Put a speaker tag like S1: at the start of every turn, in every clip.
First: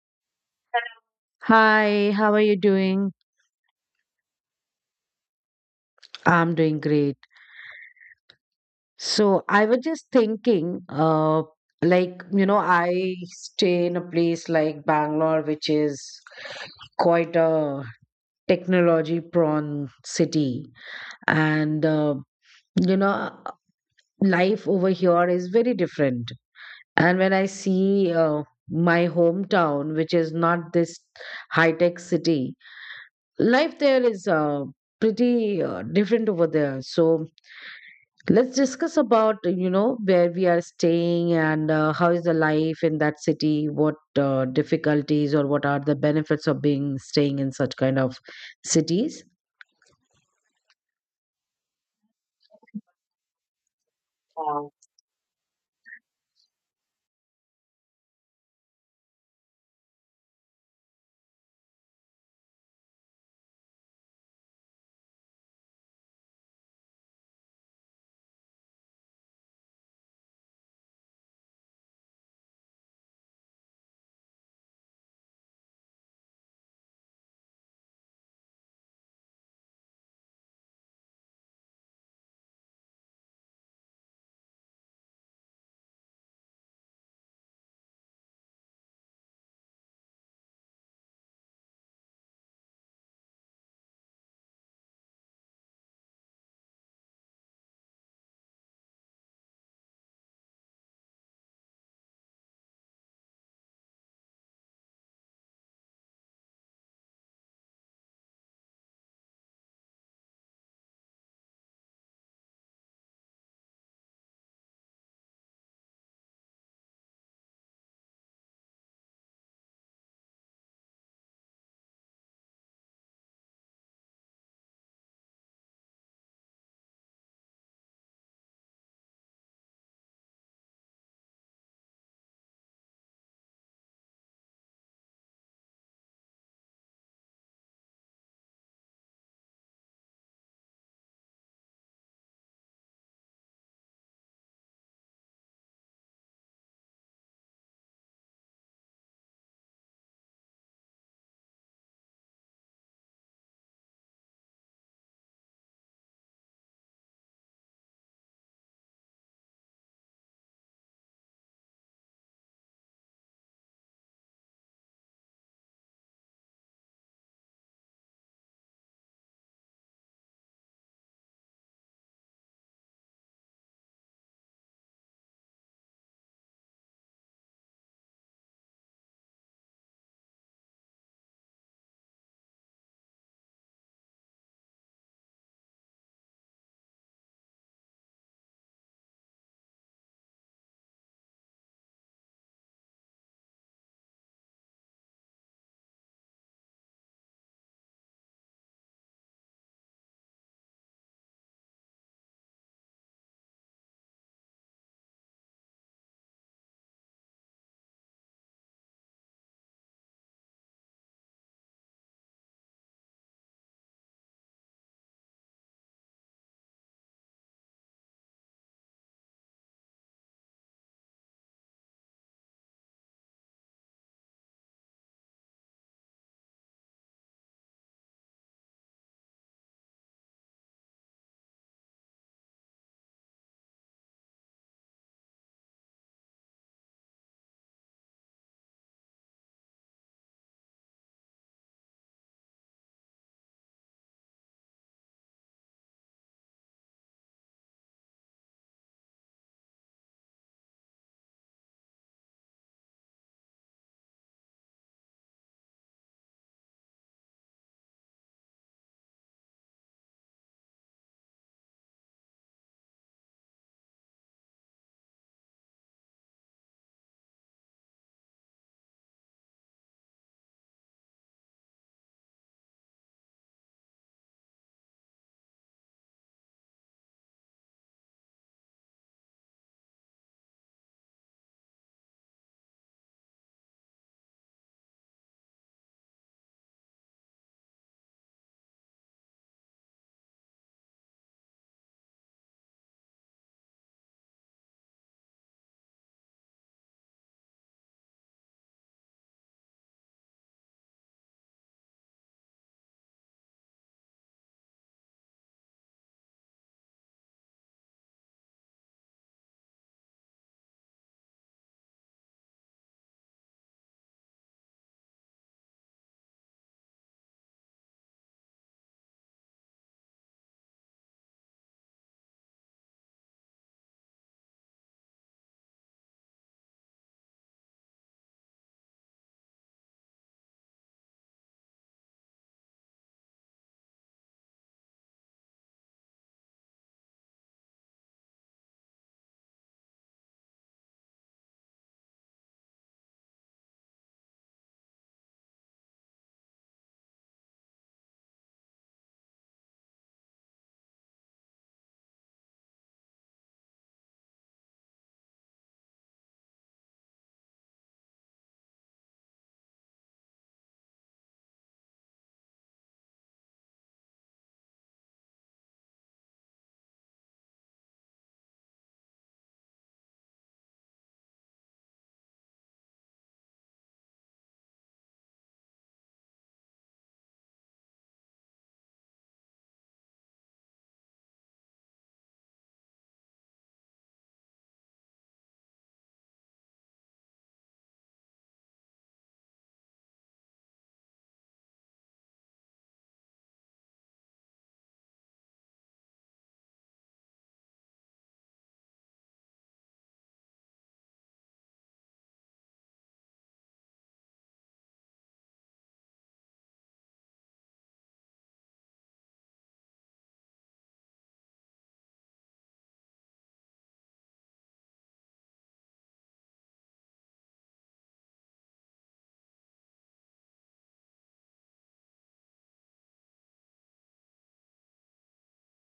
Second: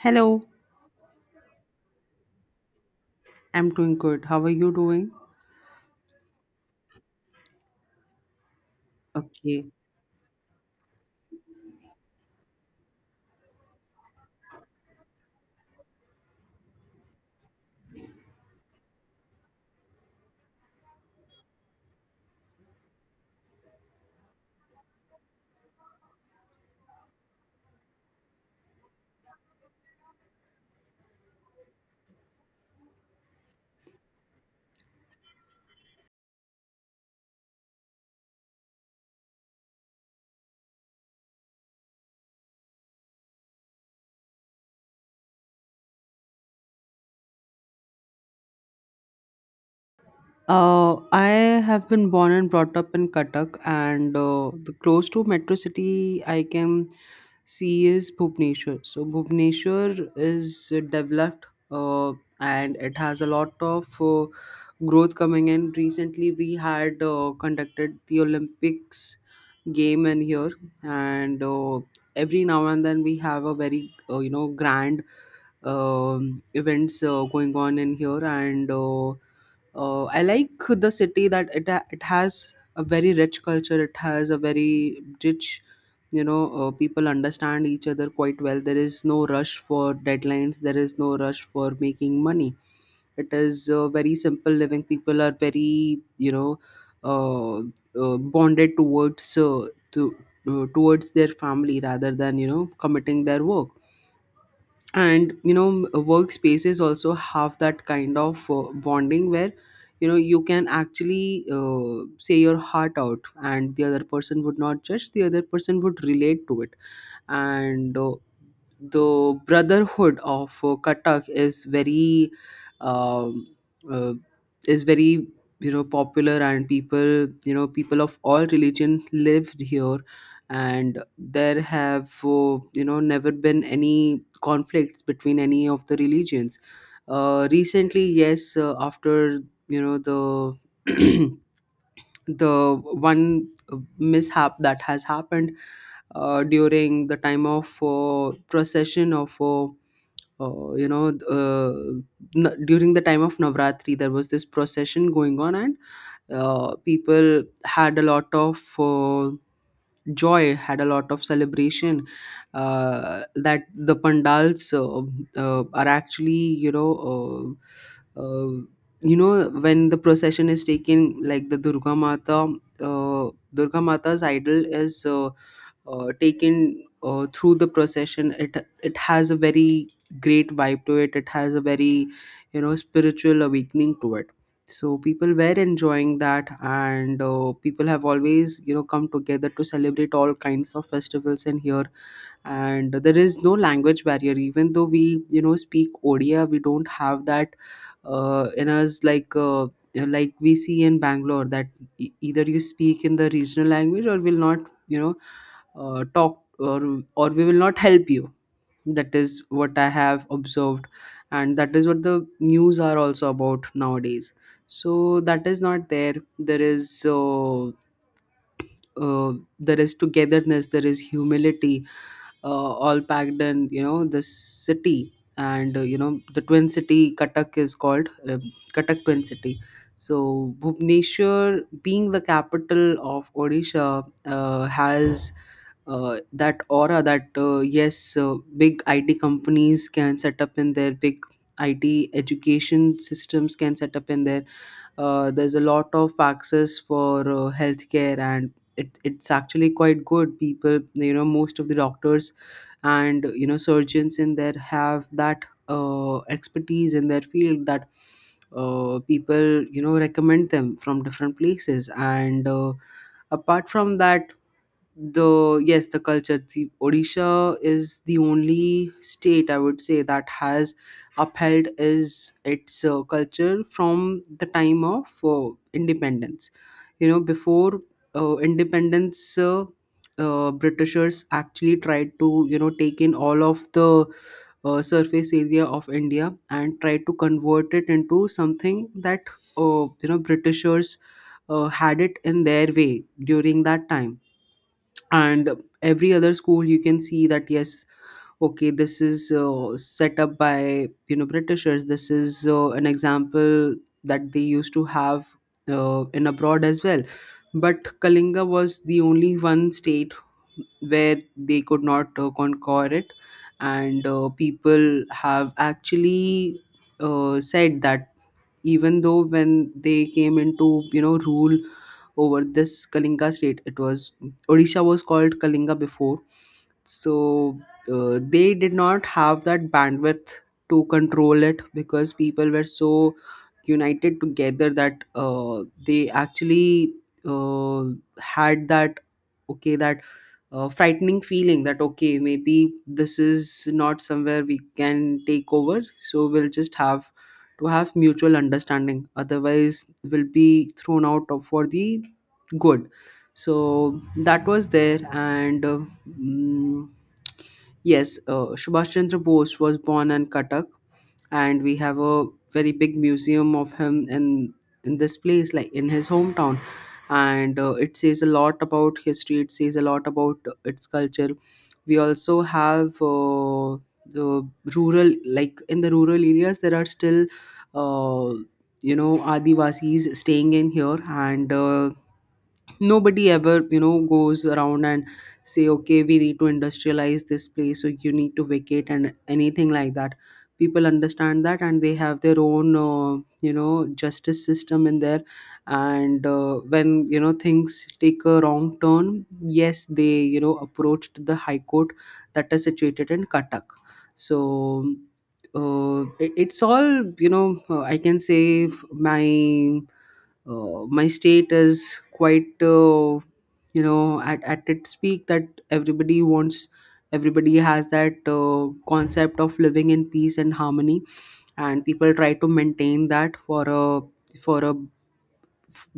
S1: Hello,
S2: Hi, how are you doing?
S1: I'm doing good. How are you doing?
S2: I'm doing great. So I
S1: Okay.
S2: was just thinking, like, you know, I stay in a place like Bangalore, which is quite a technology prone city. And, you know, life over here is very different. And when I see my hometown, which is not this high tech city, life there is pretty different over there. So let's discuss about, you know, where we are staying, and how is the life in that city. What difficulties or what are the benefits of being staying in such kind of cities?
S1: I have been born and brought up in Cuttack, and the
S2: Wow.
S1: close to metro city I can see is Bhubaneswar. So Bhubaneswar is developed, and it has a lot of growth coming in. Recently, we had conducted the Olympics game in here, and every now and then we have a very you know grand events going on in here, and I like the city that it has a very rich culture. It has a very rich, you know, people understand each other quite well. There is no rush for deadlines. There is no rush for making money. It is very simple living. People are very, you know, uh, bonded to towards their family rather than you know committing their work, and you know workspaces also have that kind of bonding where you know you can actually say your heart out and the other person would not judge, the other person would relate to it, and the brotherhood of Kathak is very um, uh, is very you know popular, and people, you know, people of all religion lived here, and there have you know never been any conflicts between any of the religions. Recently, yes, after you know the the one mishap that has happened during the time of procession of you know uh, during the time of Navratri there was this procession going on, and people had a lot of joy, had a lot of celebration, that the pandals are actually uh, uh, you know when the procession is taken, like the Durga Mata, Durga Mata's idol is taken through the procession, it has a very great vibe to it, it has a very you know spiritual awakening to it. So people were enjoying that, and people have always you know come together to celebrate all kinds of festivals in here. And there is no language barrier. Even though we you know speak Odia, we don't have that in us like we see in Bangalore that either you speak in the regional language or will not you know talk, or we will not help you. That is what I have observed, and that is what the news are also about nowadays. So that is not there. There is uh, there is togetherness, there is humility, all packed in you know the city. And you know the twin city Katak is called Katak twin city. So Bhubaneswar, being the capital of Odisha, has that aura that yes, big IT companies can set up in there. Big IT education systems can set up in there. There's a lot of access for healthcare, and it's actually quite good. People you know most of the doctors and you know surgeons in there have that expertise in their field that people you know recommend them from different places. And apart from that, the yes the culture, the Odisha is the only state I would say that has upheld is its culture from the time of independence. You know, before independence, Britishers actually tried to you know take in all of the surface area of India and tried to convert it into something that you know Britishers had it in their way during that time. And every other school you can see that yes okay this is set up by you know Britishers, this is an example that they used to have in abroad as well. But Kalinga was the only one state where they could not conquer it. And people have actually said that even though when they came into you know rule over this Kalinga state, it was, Odisha was called Kalinga before, so they did not have that bandwidth to control it because people were so united together that they actually uh, had that okay, that frightening feeling that okay maybe this is not somewhere we can take over, so we'll just have to have mutual understanding, otherwise we'll be thrown out of for the good. So that was there. And mm, yes, Subhash Chandra Bose was born in Katak, and we have a very big museum of him in this place, like in his hometown. And it says a lot about history, it says a lot about its culture. We also have the rural, like in the rural areas there are still uh, you know Adivasis staying in here. And nobody ever you know goes around and say okay we need to industrialize this place so you need to vacate and anything like that. People understand that, and they have their own you know justice system in there. And when you know things take a wrong turn, yes they you know approached the high court that is situated in Katak. So it's all you know I can say my my state is quite you know at its peak that everybody wants, everybody has that concept of living in peace and harmony. And people try to maintain that for a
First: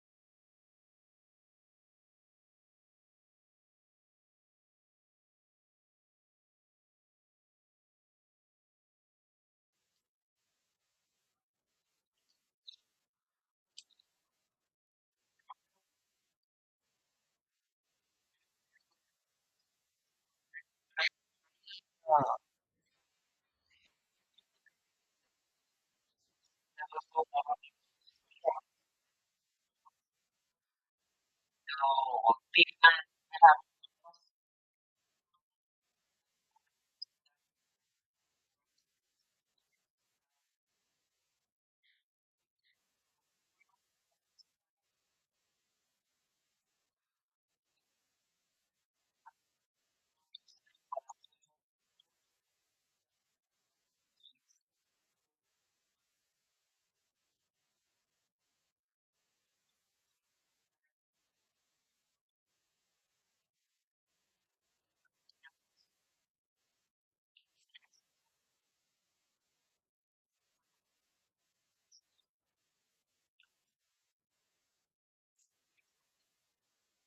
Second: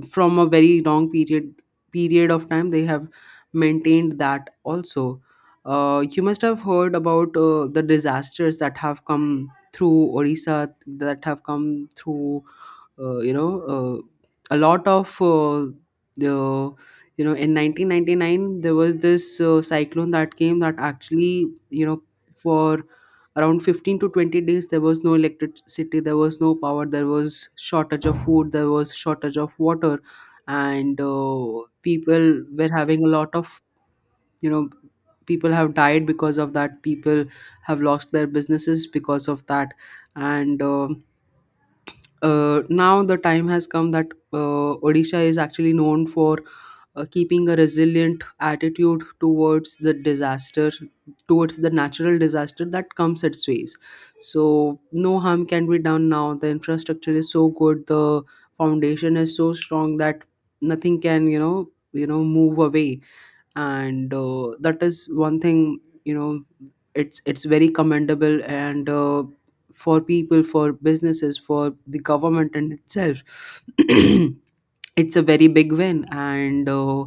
S1: from a very long period of time they have maintained that also. You must have heard about the disasters that have come through Odisha, that have come through you know a lot of the you know in 1999 there was this cyclone that came, that actually you know for around 15 to 20 days there was no electricity, there was no power, there was shortage of food, there was shortage of water. And people were having a lot of you know, people have died because of that, people have lost their businesses because of that. And now the time has come that Odisha is actually known for keeping a resilient attitude towards the disaster, towards the natural disaster that comes its ways. So no harm can be done now. The infrastructure is so good, the foundation is so strong that nothing can, you know, move away. And that is one thing you know it's very commendable. And for people, for businesses, for the government in itself, it's a very big win. And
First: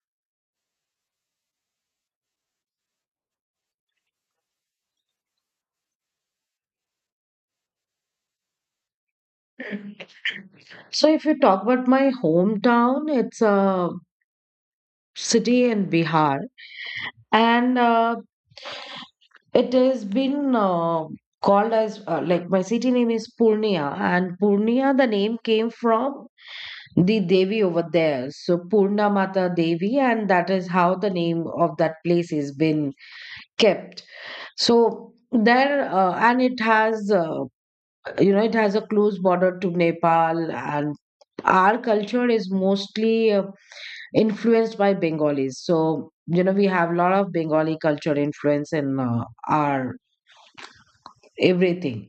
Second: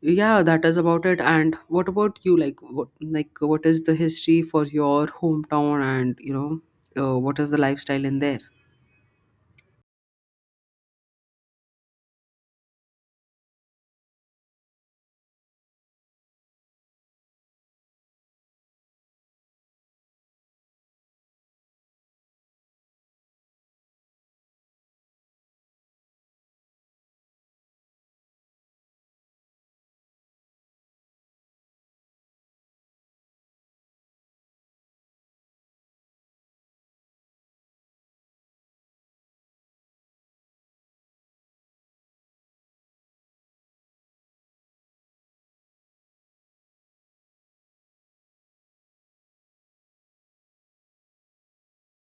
S1: yeah, that is about it. And what about you, like what, like what is the history for your hometown, and you know what is the lifestyle in there?
S2: So if you talk about my hometown, it's a city in Bihar, and it has been called as like, my city name is Purnia, and Purnia, the name came from the Devi over there, so Purna Mata Devi, and that is how the name of that place is been kept. So there, and it has, you know, it has a close border to Nepal, and our culture is mostly influenced by Bengalis. So you know, we have a lot of Bengali culture influence in our everything.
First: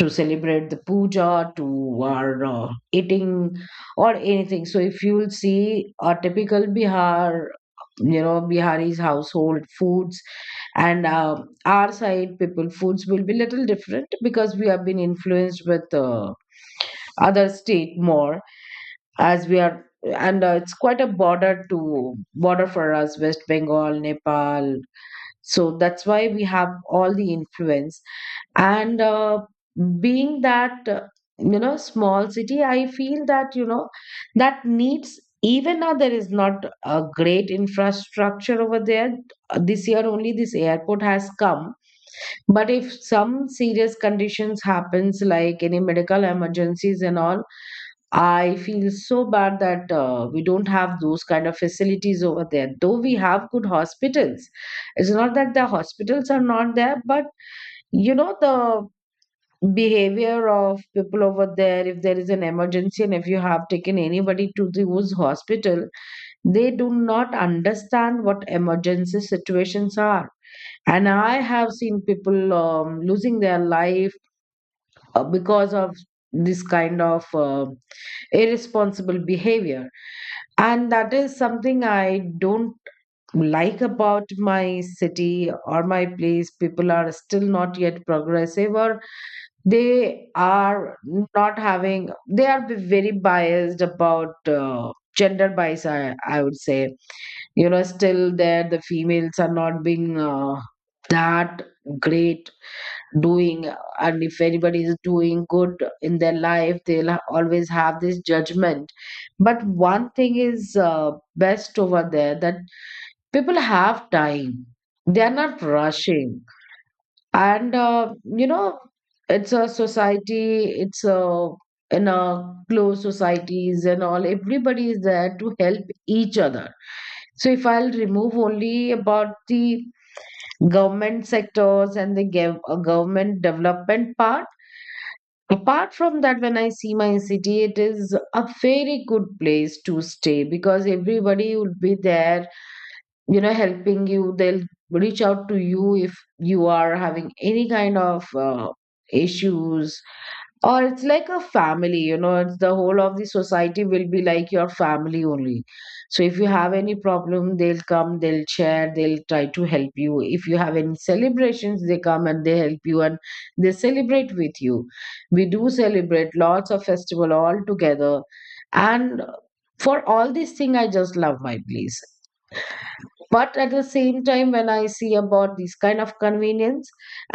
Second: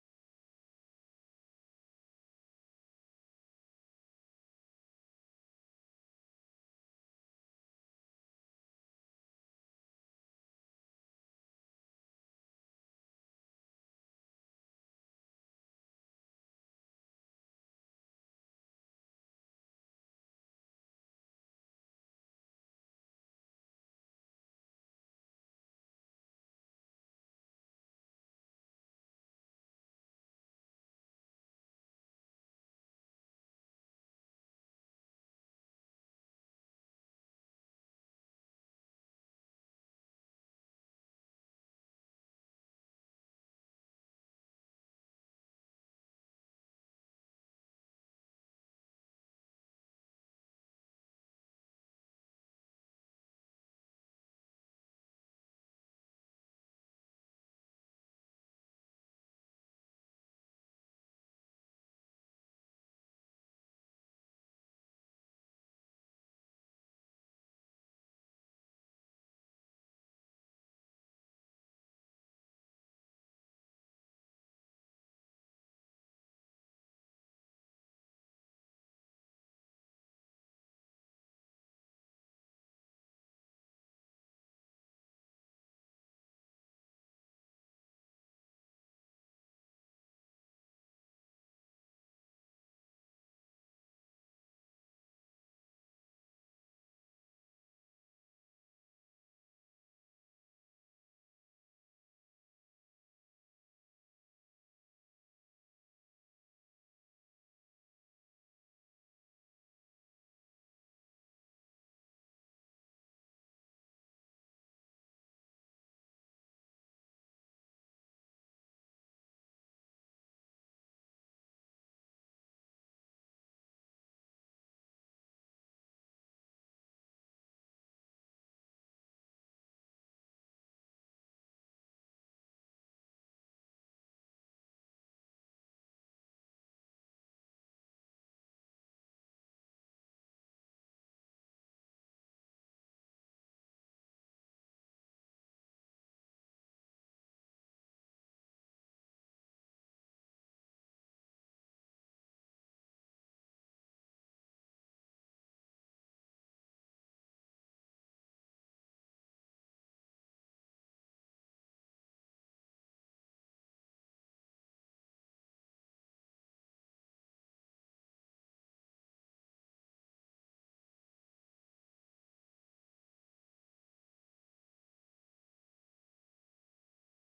S2: To celebrate the puja, to our eating or anything. So if you will see a typical Bihar, you know, Bihari's household foods and our side people foods will be little different, because we have been influenced with other state more as we are, and it's quite a border to border for us, West Bengal, Nepal. So that's why we have all the influence. And being that you know, small city, I feel that, you know, that needs, even now there is not a great infrastructure over there. This year only this airport has come, but if some serious conditions happens like any medical emergencies and all, I feel so bad that we don't have those kind of facilities over there, though we have good hospitals. It's not that the hospitals are not there, but you know the behavior of people over there, if there is an emergency and if you have taken anybody to the who's hospital, they do not understand what emergency situations are. And I have seen people losing their life because of this kind of irresponsible behavior. And that is something I don't like about my city or my place. People are still not yet progressive, or they are not having, they are very biased about gender bias, I would say. You know, still there the females are not being that great doing, and if anybody is doing good in their life, they'll always have this judgment. But one thing is best over there, that people have time, they are not rushing. And you know, it's a society, it's a, in a closed societies and all, everybody is there to help each other. So if I'll remove only about the government sectors and the government development part, apart from that when I see my city, it is a very good place to stay because everybody will be there, you know, helping you. They'll reach out to you if you are having any kind of issues, or it's like a family, you know, it's the whole of the society will be like your family only. So if you have any problem, they'll come, they'll share, they'll try to help you. If you have any celebrations, they come and they help you and they celebrate with you. We do celebrate lots of festival all together. And for all these thing, I just love my place. But at the same time, when I see about these kind of convenience,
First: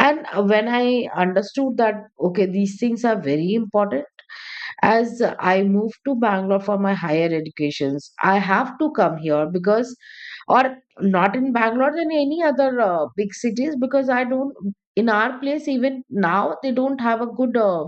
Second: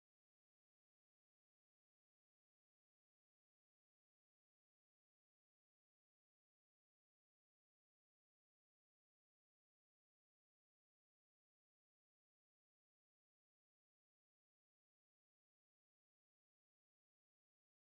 S2: and when I understood that, okay, these things are very important. As I moved to Bangalore for my higher educations, I have to come here because, or, not in Bangalore than any other big cities, because I don't, in our place, even now, they don't have a good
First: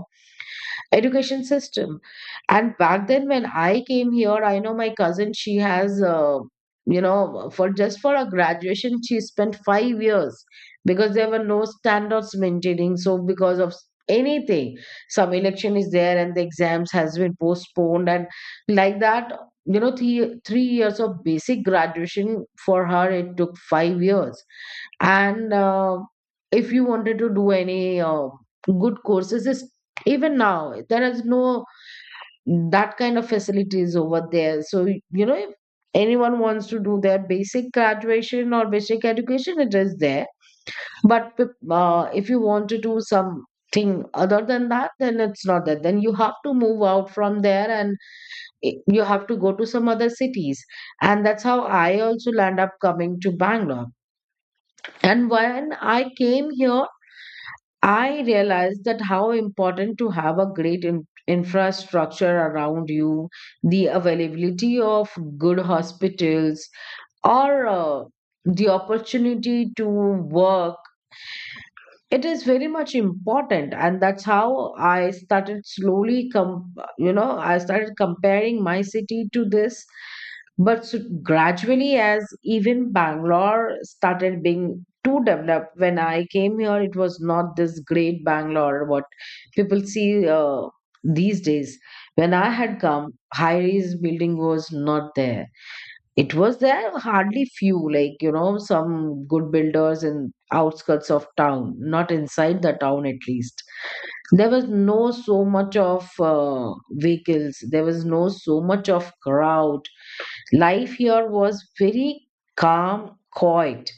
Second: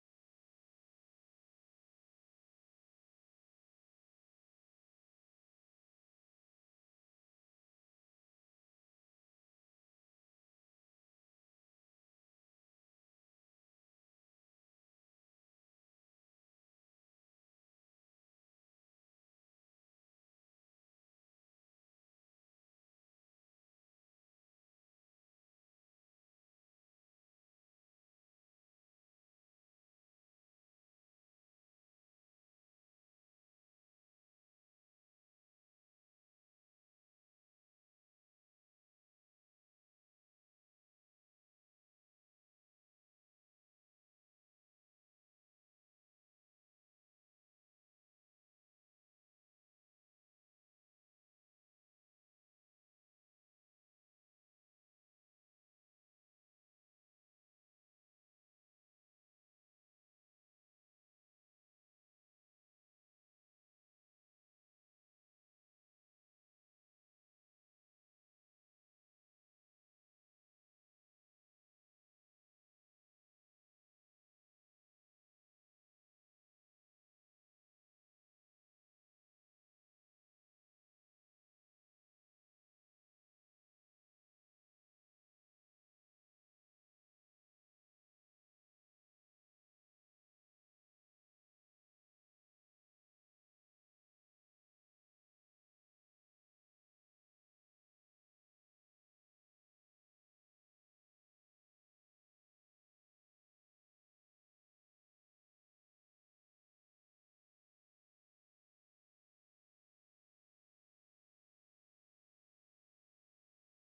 S2: education system. And back then when I came here, I know my cousin, she has you know, for just for a graduation, she spent 5 years, because there were no standards maintaining. So because of anything, some election is there and the exams has been postponed, and like that, you know, three years of basic graduation, for her it took 5 years. And if you wanted to do any uh, good courses, even now, there is no, that kind of facilities over there. So, you know, if anyone wants to do their basic graduation or basic education, it is there. But if you want to do something other than that, then it's not there. Then you have to move out from there, and you have to go to some other cities. And that's how I also land up coming to Bangalore. And when I came here, I realized that how important to have a great infrastructure around you, the availability of good hospitals, or the opportunity to work, it is very much important. And that's how I started slowly you know, I started comparing my city to this. But gradually, as even Bangalore started being too developed, when I came here it was not this great Bangalore what people see these days. When I had come, high rise building was not there. It was there hardly few, like, you know, some good builders in outskirts of town, not inside the town at least. There was no so much of vehicles, there was no so much of crowd. Life here was very calm, quiet.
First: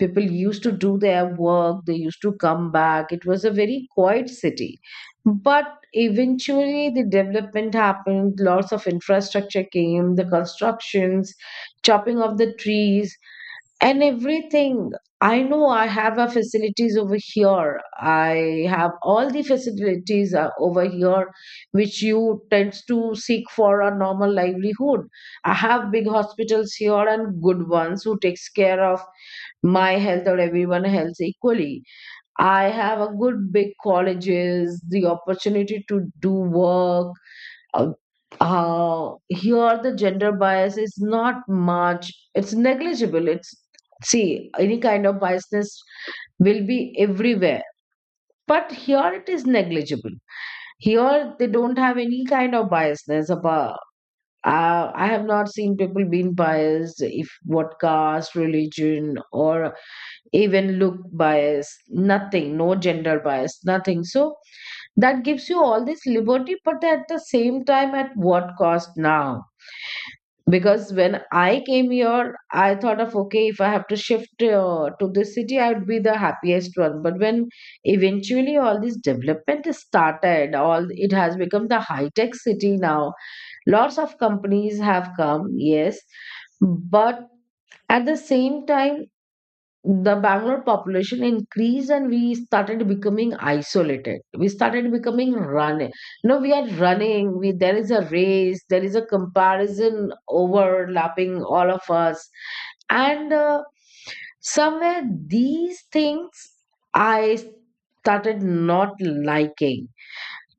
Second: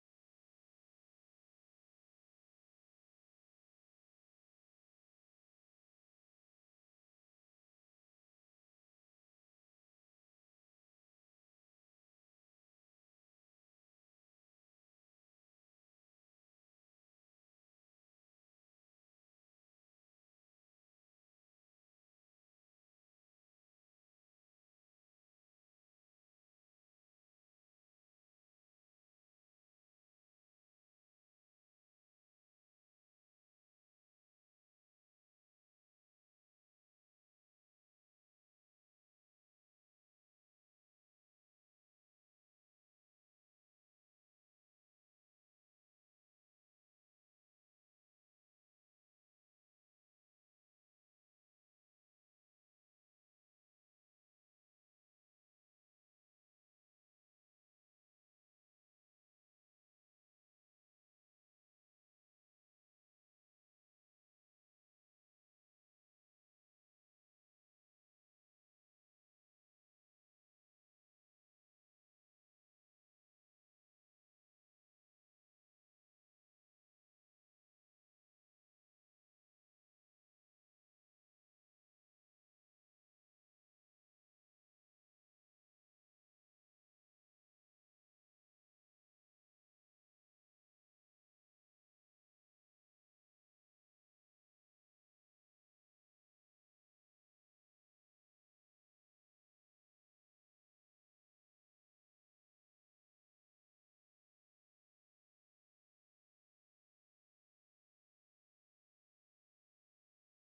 S2: People used to do their work, they used to come back, it was a very quiet city. But eventually the development happened, lots of infrastructure came, the constructions, chopping of the trees and everything. I know I have a facilities over here, I have all the facilities over here, which you tends to seek for a normal livelihood. I have big hospitals here and good ones who takes care of my health or everyone else equally. I have a good big colleges, the opportunity to do work. Uh, here, the gender bias is not much, it's negligible. It's, see, any kind of biasness will be everywhere, but here it is negligible. Here, they don't have any kind of biasness about. I have not seen people being biased if what caste, religion, or even look bias, nothing, no gender bias, nothing. So that gives you all this liberty, but at the same time at what cost now? Because when I came here, I thought of, okay, if I have to shift to this city, I would be the happiest one. But when eventually all this development is started, all it has become the high tech city now. Lots of companies have come, yes, but at the same time the Bangalore population increased and we started becoming isolated. We started becoming running. No, we are running. We, there is a race, there is a comparison overlapping all of us. And somewhere these things I started not liking.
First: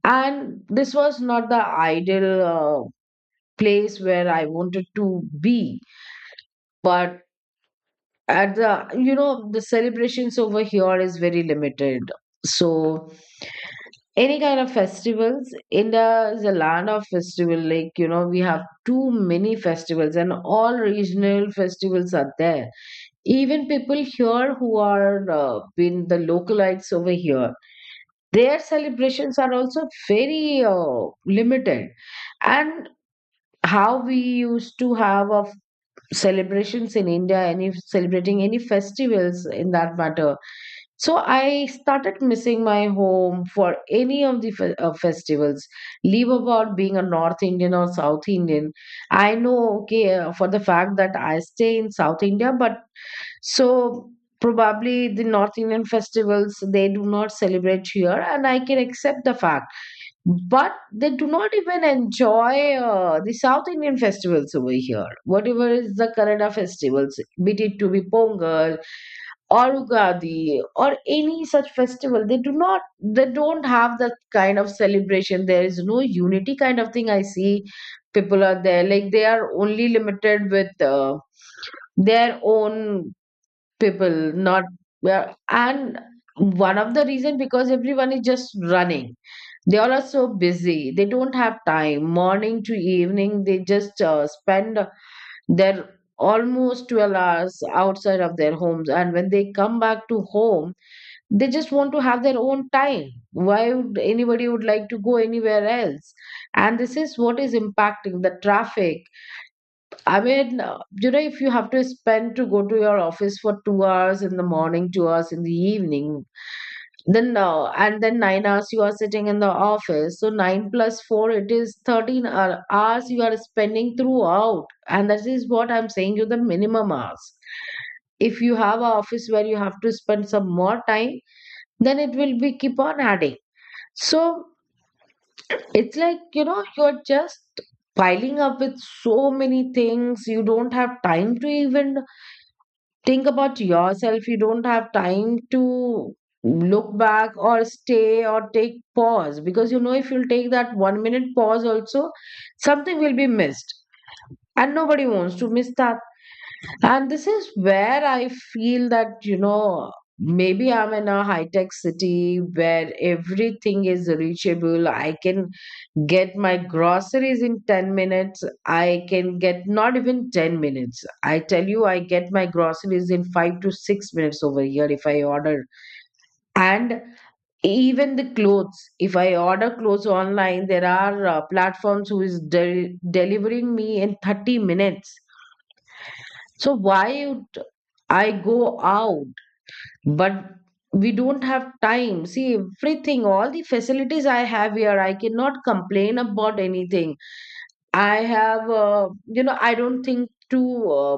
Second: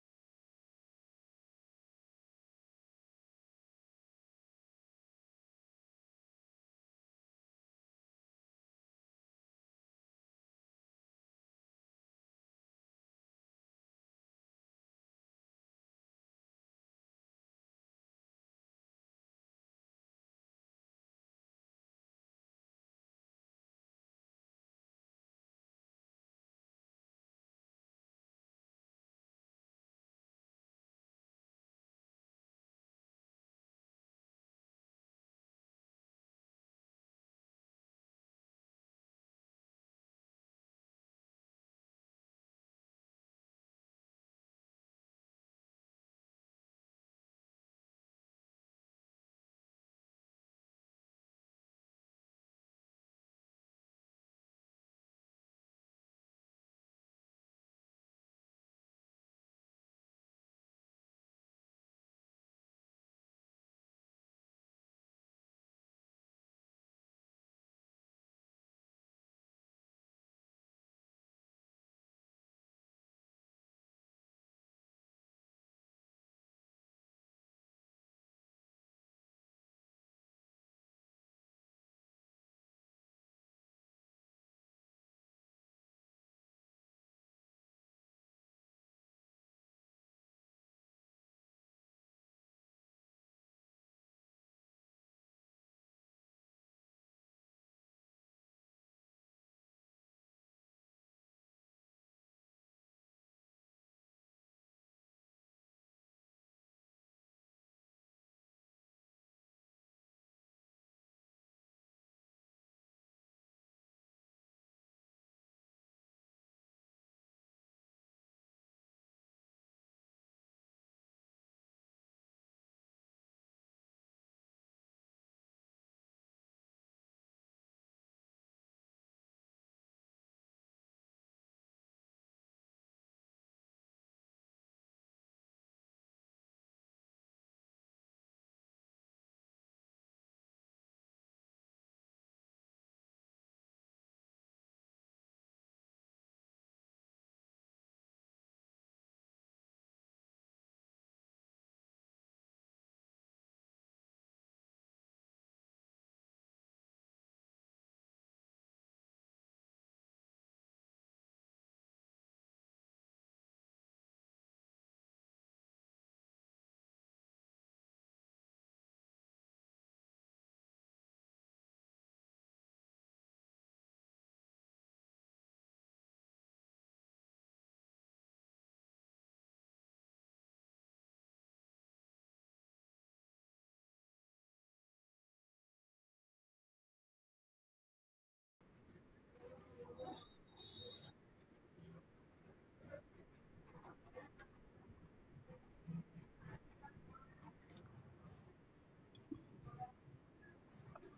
S2: And this was not the ideal place where I wanted to be. But at the, you know, the celebrations over here is very limited. So any kind of festivals, India is a land of festival, like you know we have too many festivals, and all regional festivals are there. Even people here who are been the localites over here, their celebrations are also very limited. And how we used to have of celebrations in India, any celebrating any festivals in that matter, so I started missing my home for any of the festivals. Leave about being a North Indian or South Indian. I know, okay, for the fact that I stay in South India, but so probably the North Indian festivals they do not celebrate here, and I can accept the fact. But they do not even enjoy the South Indian festivals over here. Whatever is the Kannada festivals, be it to be Pongal or Ugadi or any such festival, they do not, they don't have that kind of celebration. There is no unity kind of thing. I see people are there like they are only limited with their own people, not, yeah. And one of the reason because everyone is just running. They all are so busy. They don't have time. Morning to evening, they just spend they're almost 12 hours outside of their homes, and when they come back to home they just want to have their own time. Why would anybody would like to go anywhere else? And this is what is impacting the traffic. You know, if you have to spend to go to your office for 2 hours in the morning, 2 hours in the evening, then and then 9 hours you are sitting in the office. So nine plus four, it is hours you are spending throughout. And that is what I'm saying you, the minimum hours. If you have an office where you have to spend some more time, then it will be keep on adding. So it's like, you know, you're just piling up with so many things. You don't have time to even think about yourself. You don't have time to look back or stay or take pause, because you know if you'll take that 1 minute pause also, something will be missed, and nobody wants to miss that. And this is where I feel that, you know, maybe I'm in a high tech city where everything is reachable. I can get my groceries in 10 minutes. I can get not even 10 minutes, I tell you, I get my groceries in 5 to 6 minutes over here if I order. And even the clothes, if I order clothes online, there are platforms who is delivering me in 30 minutes. So why would I go out? But we don't have time. See, everything, all the facilities I have here, I cannot complain about anything. I have, you know, I don't think to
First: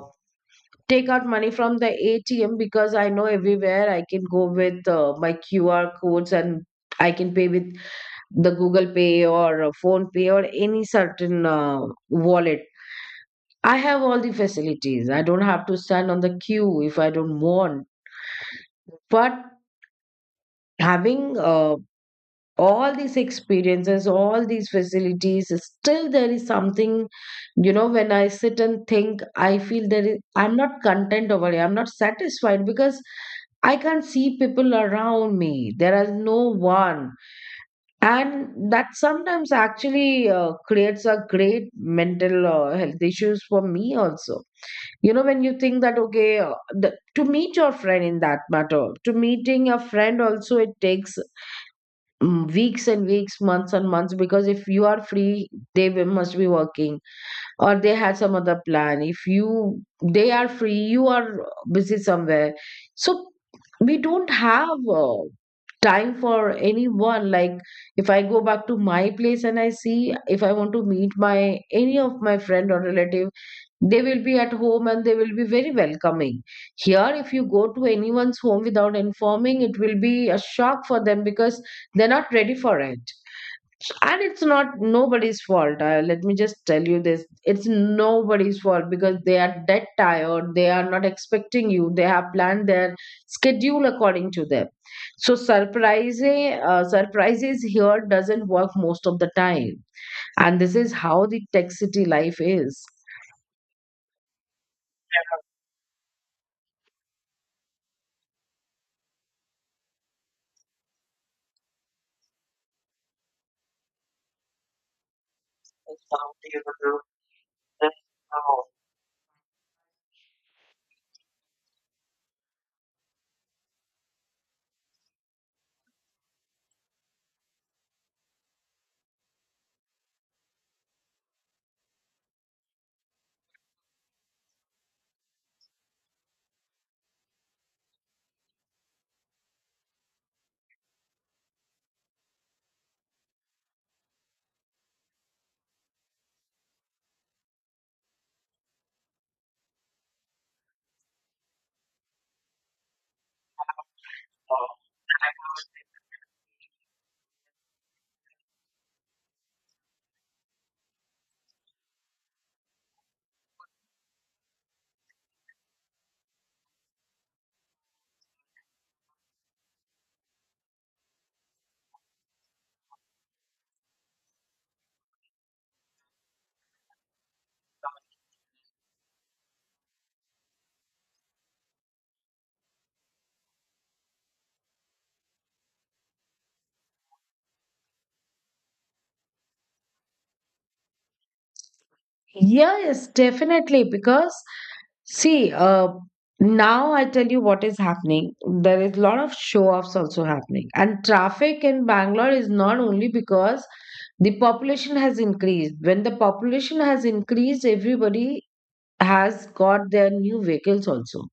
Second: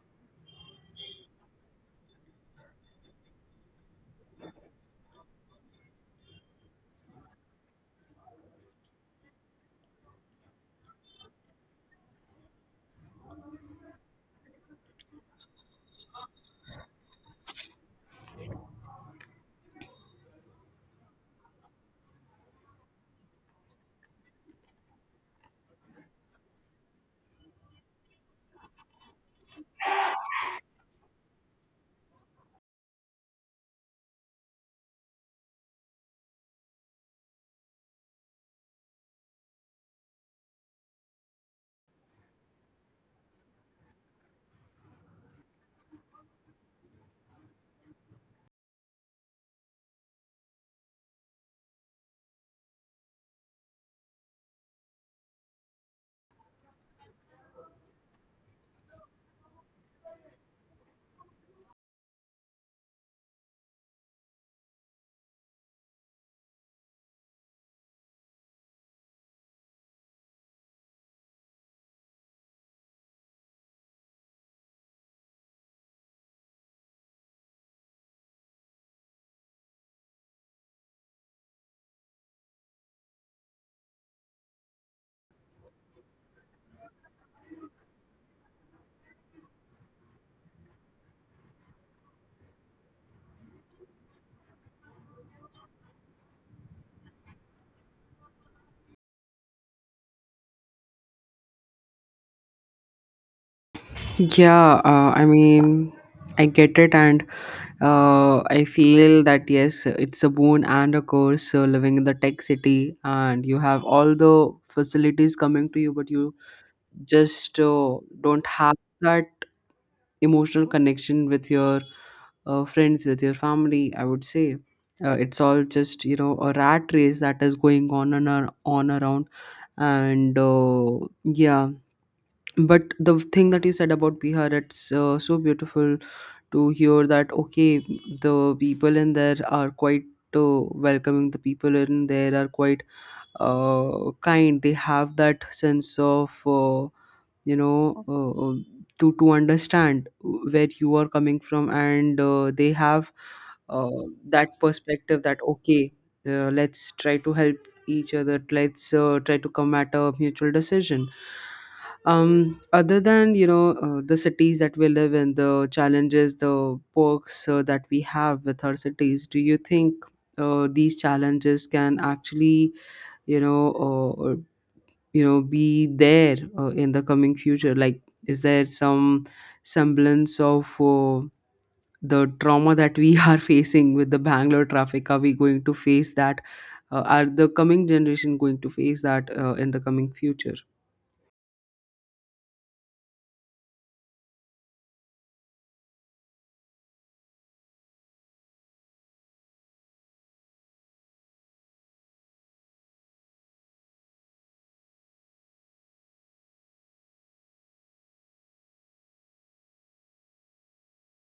S2: take out money from the ATM, because I know everywhere I can go with my QR codes, and I can pay with the Google Pay or Phone Pay or any certain wallet. I have all the facilities. I don't have to stand on the queue if I don't want. But having all these experiences, all these facilities, still there is something, you know, when I sit and think, I feel there is, I'm not content over here. I'm not satisfied because I can't see people around me. There is no one. And that sometimes actually creates a great mental health issues for me also. You know, when you think that, okay, the, to meet your friend in that matter, to meeting a friend also, it takes weeks and weeks, months and months, because if you are free, must be working, or they had some other plan. If you They are free, you are busy somewhere. So we don't have time for anyone. Like if I go back to my place and I see, if I want to meet my any of my friend or relative, they will be at home and they will be very welcoming. Here, if you go to anyone's home without informing, it will be a shock for them because they're not ready for it. And it's not nobody's fault. Let me just tell you this, it's nobody's fault because they are dead tired. They are not expecting you. They have planned their schedule according to them. So, surprises here doesn't work most of the time. And this is how the tech city life is.
S1: Yeah, I mean, I get it. And I feel that yes, it's a boon and a curse. So living in the tech city, and you have all the facilities coming to you, but you just don't have that emotional connection with your friends, with your family. I would say it's all just you know a rat race that is going on and on around. And yeah, but the thing that you said about Bihar, it's so beautiful to hear that okay the people in there are quite uh, welcoming, the people in there are quite kind, they have that sense of you know to understand where you are coming from. And they have uh, that perspective that okay let's try to help each other, let's try to come at a mutual decision. Other than you know the cities that we live in, the challenges, the perks that we have with our cities, do you think these challenges can actually you know uh, uh, you know be there in the coming future, like is there some semblance of the trauma that we are facing with the Bangalore traffic, are we going to face that? Are the coming generation going to face that in the coming future?
S2: Yes, definitely. Because see, now I tell you what is happening. There is a lot of show-offs also happening. And traffic in Bangalore is not only because the population has increased. When the population has increased, everybody has got their new vehicles also.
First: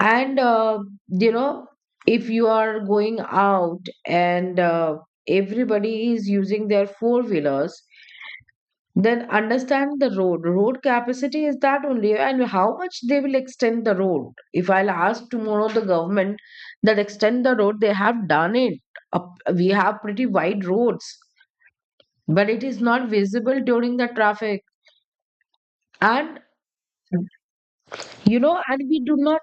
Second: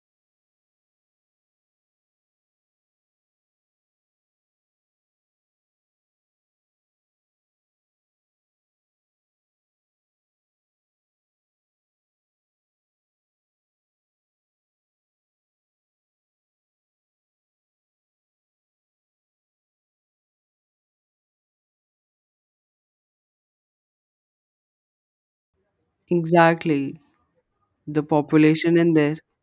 S2: And you know, if you are going out and everybody is using their four-wheelers, then understand the road. Road capacity is that only, and how much they will extend the road. If I'll ask tomorrow the government that extend the road, they have done it. We have pretty wide roads, but it is not visible during the traffic. And
S1: Exactly. The
S2: you know
S1: population
S2: and
S1: in
S2: we do
S1: there.
S2: not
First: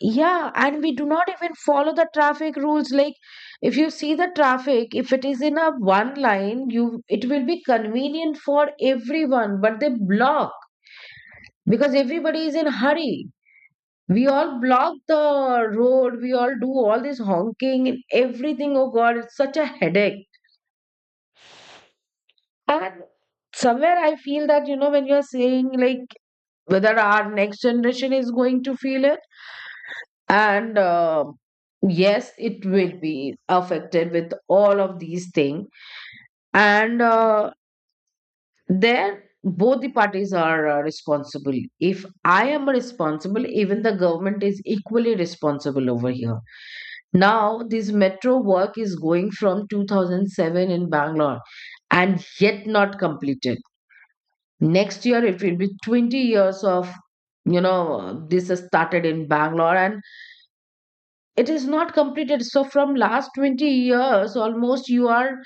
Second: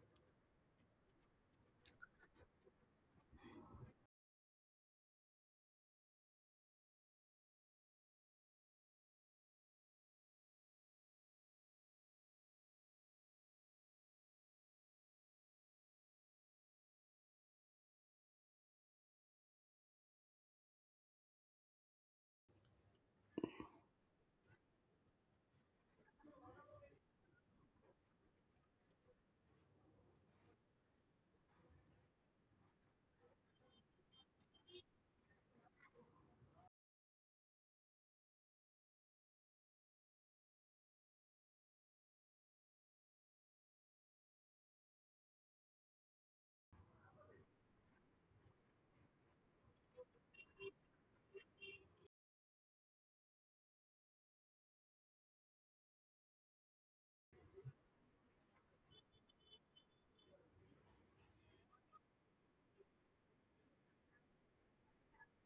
S2: yeah, and we do not even follow the traffic rules. Like if you see the traffic, if it is in a one line, you it will be convenient for everyone, but they block, because everybody is in hurry. We all block the road, we all do all this honking and everything. Oh god, it's such a headache. And somewhere I feel that, you know, when you're saying like whether our next generation is going to feel it, and yes, it will be affected with all of these things. And there both the parties are responsible. If I am responsible, even the government is equally responsible over here. Now, this metro work is going from 2007 in Bangalore and yet not completed. Next year, it will be 20 years of, you know, this has started in Bangalore and it is not completed. So, from last 20 years, almost you are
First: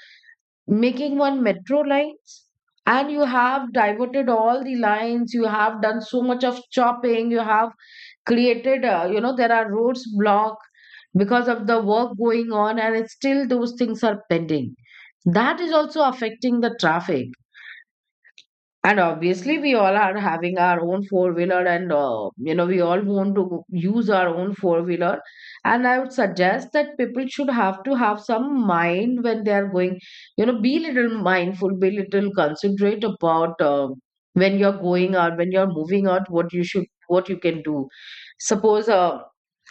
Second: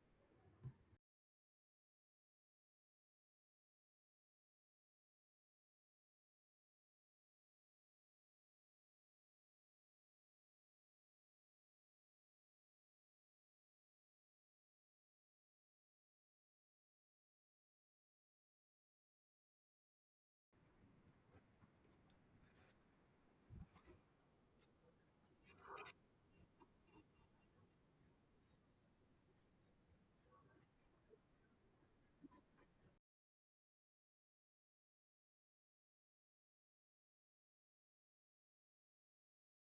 S2: making one metro lines, and you have diverted all the lines, you have done so much of chopping, you have created you know, there are roads blocked because of the work going on, and it's still those things are pending. That is also affecting the traffic. And obviously we all are having our own four wheeler, and you know, we all want to use our own four wheeler. And I would suggest that people should have to have some mind when they are going, you know, be little mindful, be little considerate about when you're going out, when you're moving out, what you should, what you can do. Suppose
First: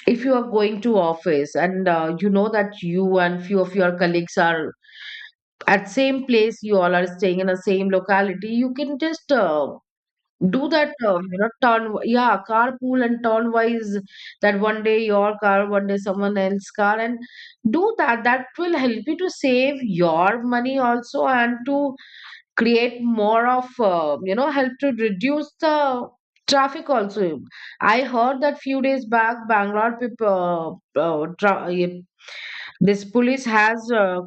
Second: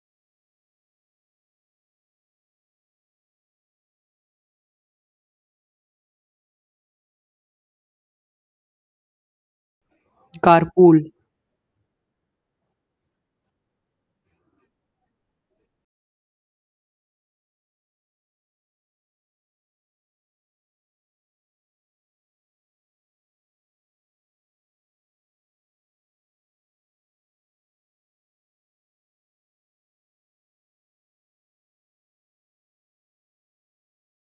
S2: if you are going to office and you know that you and few of your colleagues are at same place, you all are staying in the same locality, you can just do that,
S1: Carpool.
S2: you know, turn, yeah, carpool and turn wise, that one day your car, one day someone else's car, and do that. That will help you to save your money also, and to create more of you know, help to reduce the traffic also. I heard that few days back Bangalore people, this police has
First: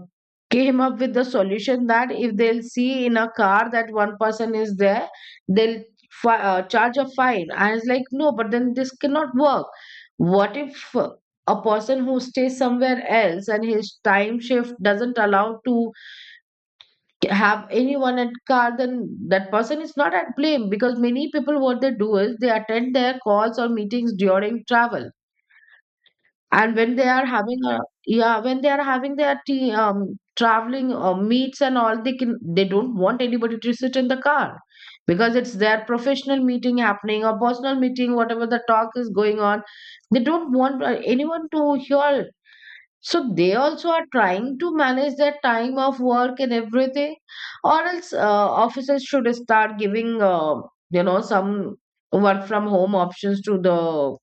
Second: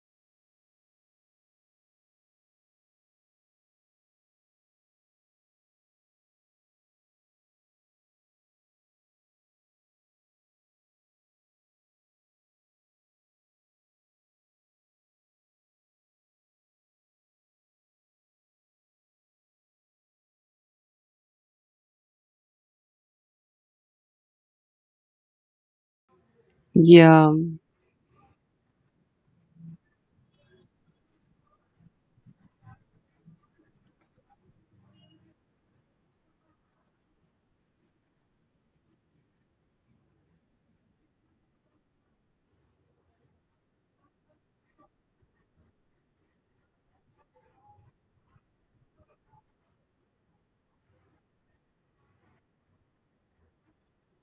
S2: came up with the solution that if they'll see in a car that one person is there, they'll charge a fine. I was like no, but then this cannot work. What if a person who stays somewhere else and his time shift doesn't allow to have anyone at car, then that person is not at blame, because many people what they do is they attend their calls or meetings during travel. And when they are
S1: Yeah,
S2: having a yeah, when they are having their tea, traveling meets and all, they don't want anybody to sit in the car because it's their professional meeting happening or personal meeting, whatever the talk is going on. They don't want anyone to hear it. So they also are trying to manage their time of work and everything. Or else offices should start giving you know, some work from home options to the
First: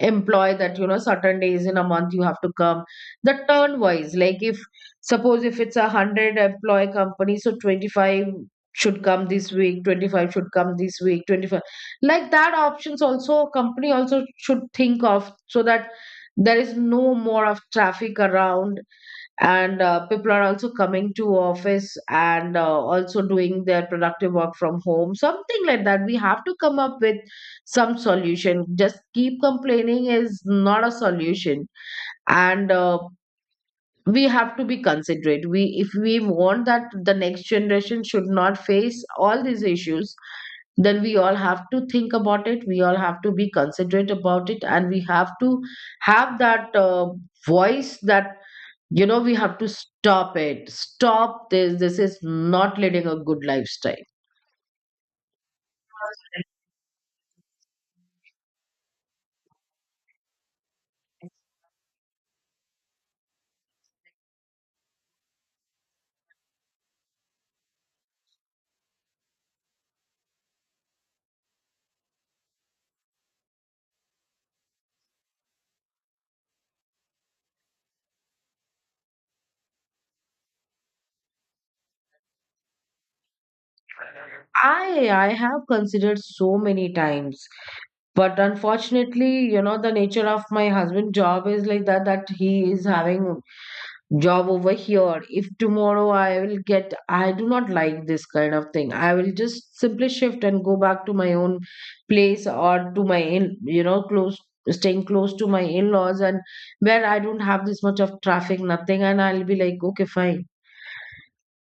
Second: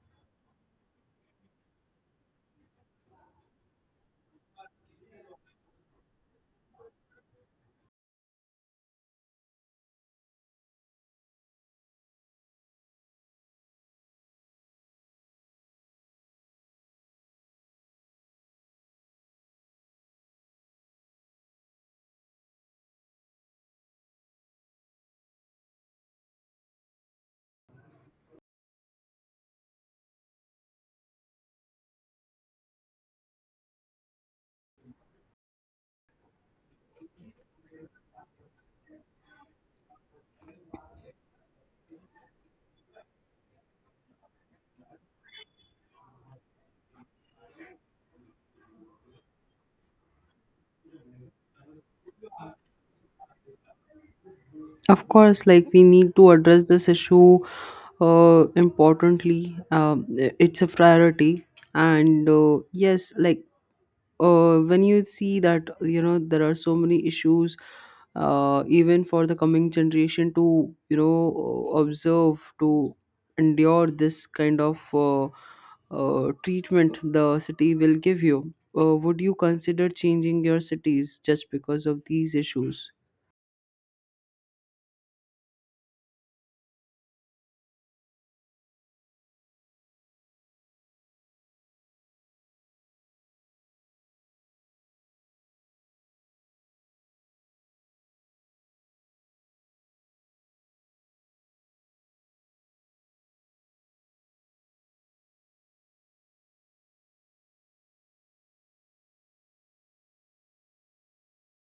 S2: employ, that you know certain days in a month you have to come, the turn wise. Like if suppose if it's a 100 employee company, so 25 should come this week, 25 should come this week, 25, like that options also company also should think of, so that there is no more of traffic around, and people are also coming to office and also doing their productive work from home. Something like that we have to come up with. Some solution, just keep complaining is not a solution. And we have to be considerate. We if we want that the next generation should not face all these issues, then we all have to think about it, we all have to be considerate about it, and we have to have that voice that, you know, we have to stop it. Stop this. This is not leading a good lifestyle.
S1: of course, like we need to address this issue importantly. It's a priority. And yes, like when you see that you know there are so many issues even for the coming generation to you know observe, to endure this kind of treatment the city will give you, would you consider changing your cities just because of these issues?
S2: I have considered so many times, but unfortunately, you know, the nature of my husband' job is like that, that he is having job over here. If tomorrow I will get, I do not like this kind of thing, I will just simply shift and go back to my own place, or to my in, you know, close, staying close to my in-laws, and where I don't have this much of traffic, nothing, and I'll be like okay, fine.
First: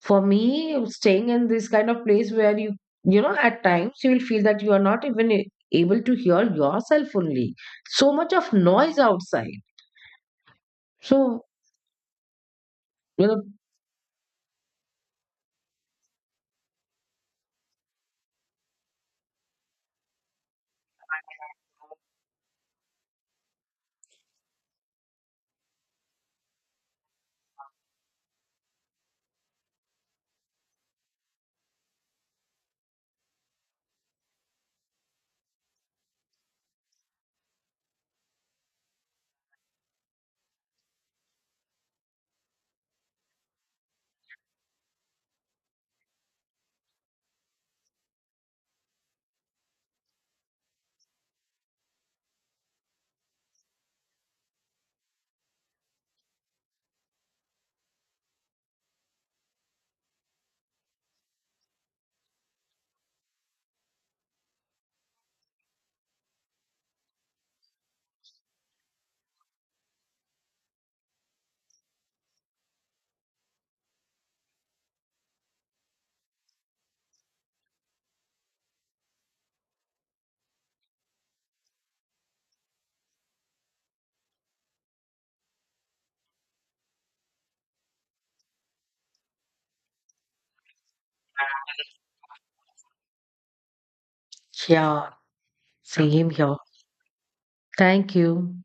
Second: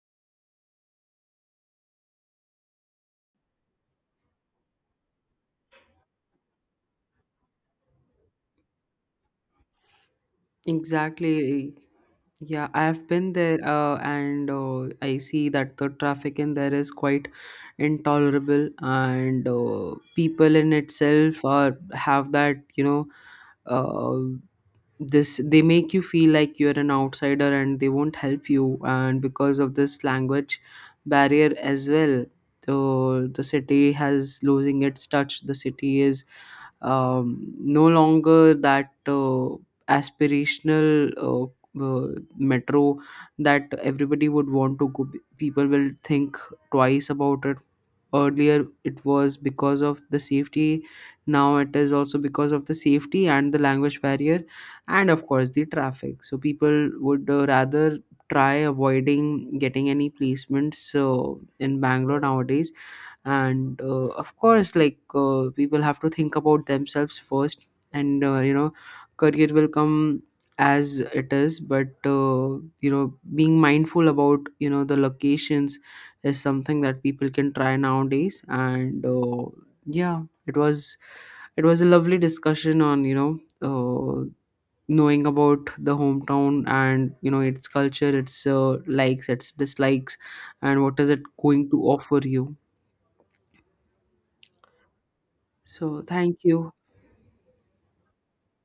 S2: For me, staying in this kind of place where you know, at times you will feel that you are not even able to hear yourself only, so much of noise outside. So
S1: Exactly. Yeah, I've
S2: you
S1: been
S2: know,
S1: there, and I see that the traffic in there is quite intolerable. And people in itself are have that you know. Uh, this, they make you feel like you're an outsider and they won't help you, and because of this language barrier as well, the city has losing its touch, the city is no longer that aspirational uh, metro that everybody would want to go, people will think twice about it. Earlier it was because of the safety, now it is also because of the safety and the language barrier, and of course the traffic. So people would rather try avoiding getting any placements so in Bangalore nowadays. And of course, like people have to think about themselves first. And you know career will come as it is, but you know being mindful about you know the locations is something that people can try nowadays. And yeah, it was, it was a lovely discussion on you know knowing about the hometown and you know its culture, its likes, its dislikes, and what is it going to offer you.
S2: yeah,
S1: So
S2: same
S1: thank
S2: here.
S1: you.
S2: Thank you.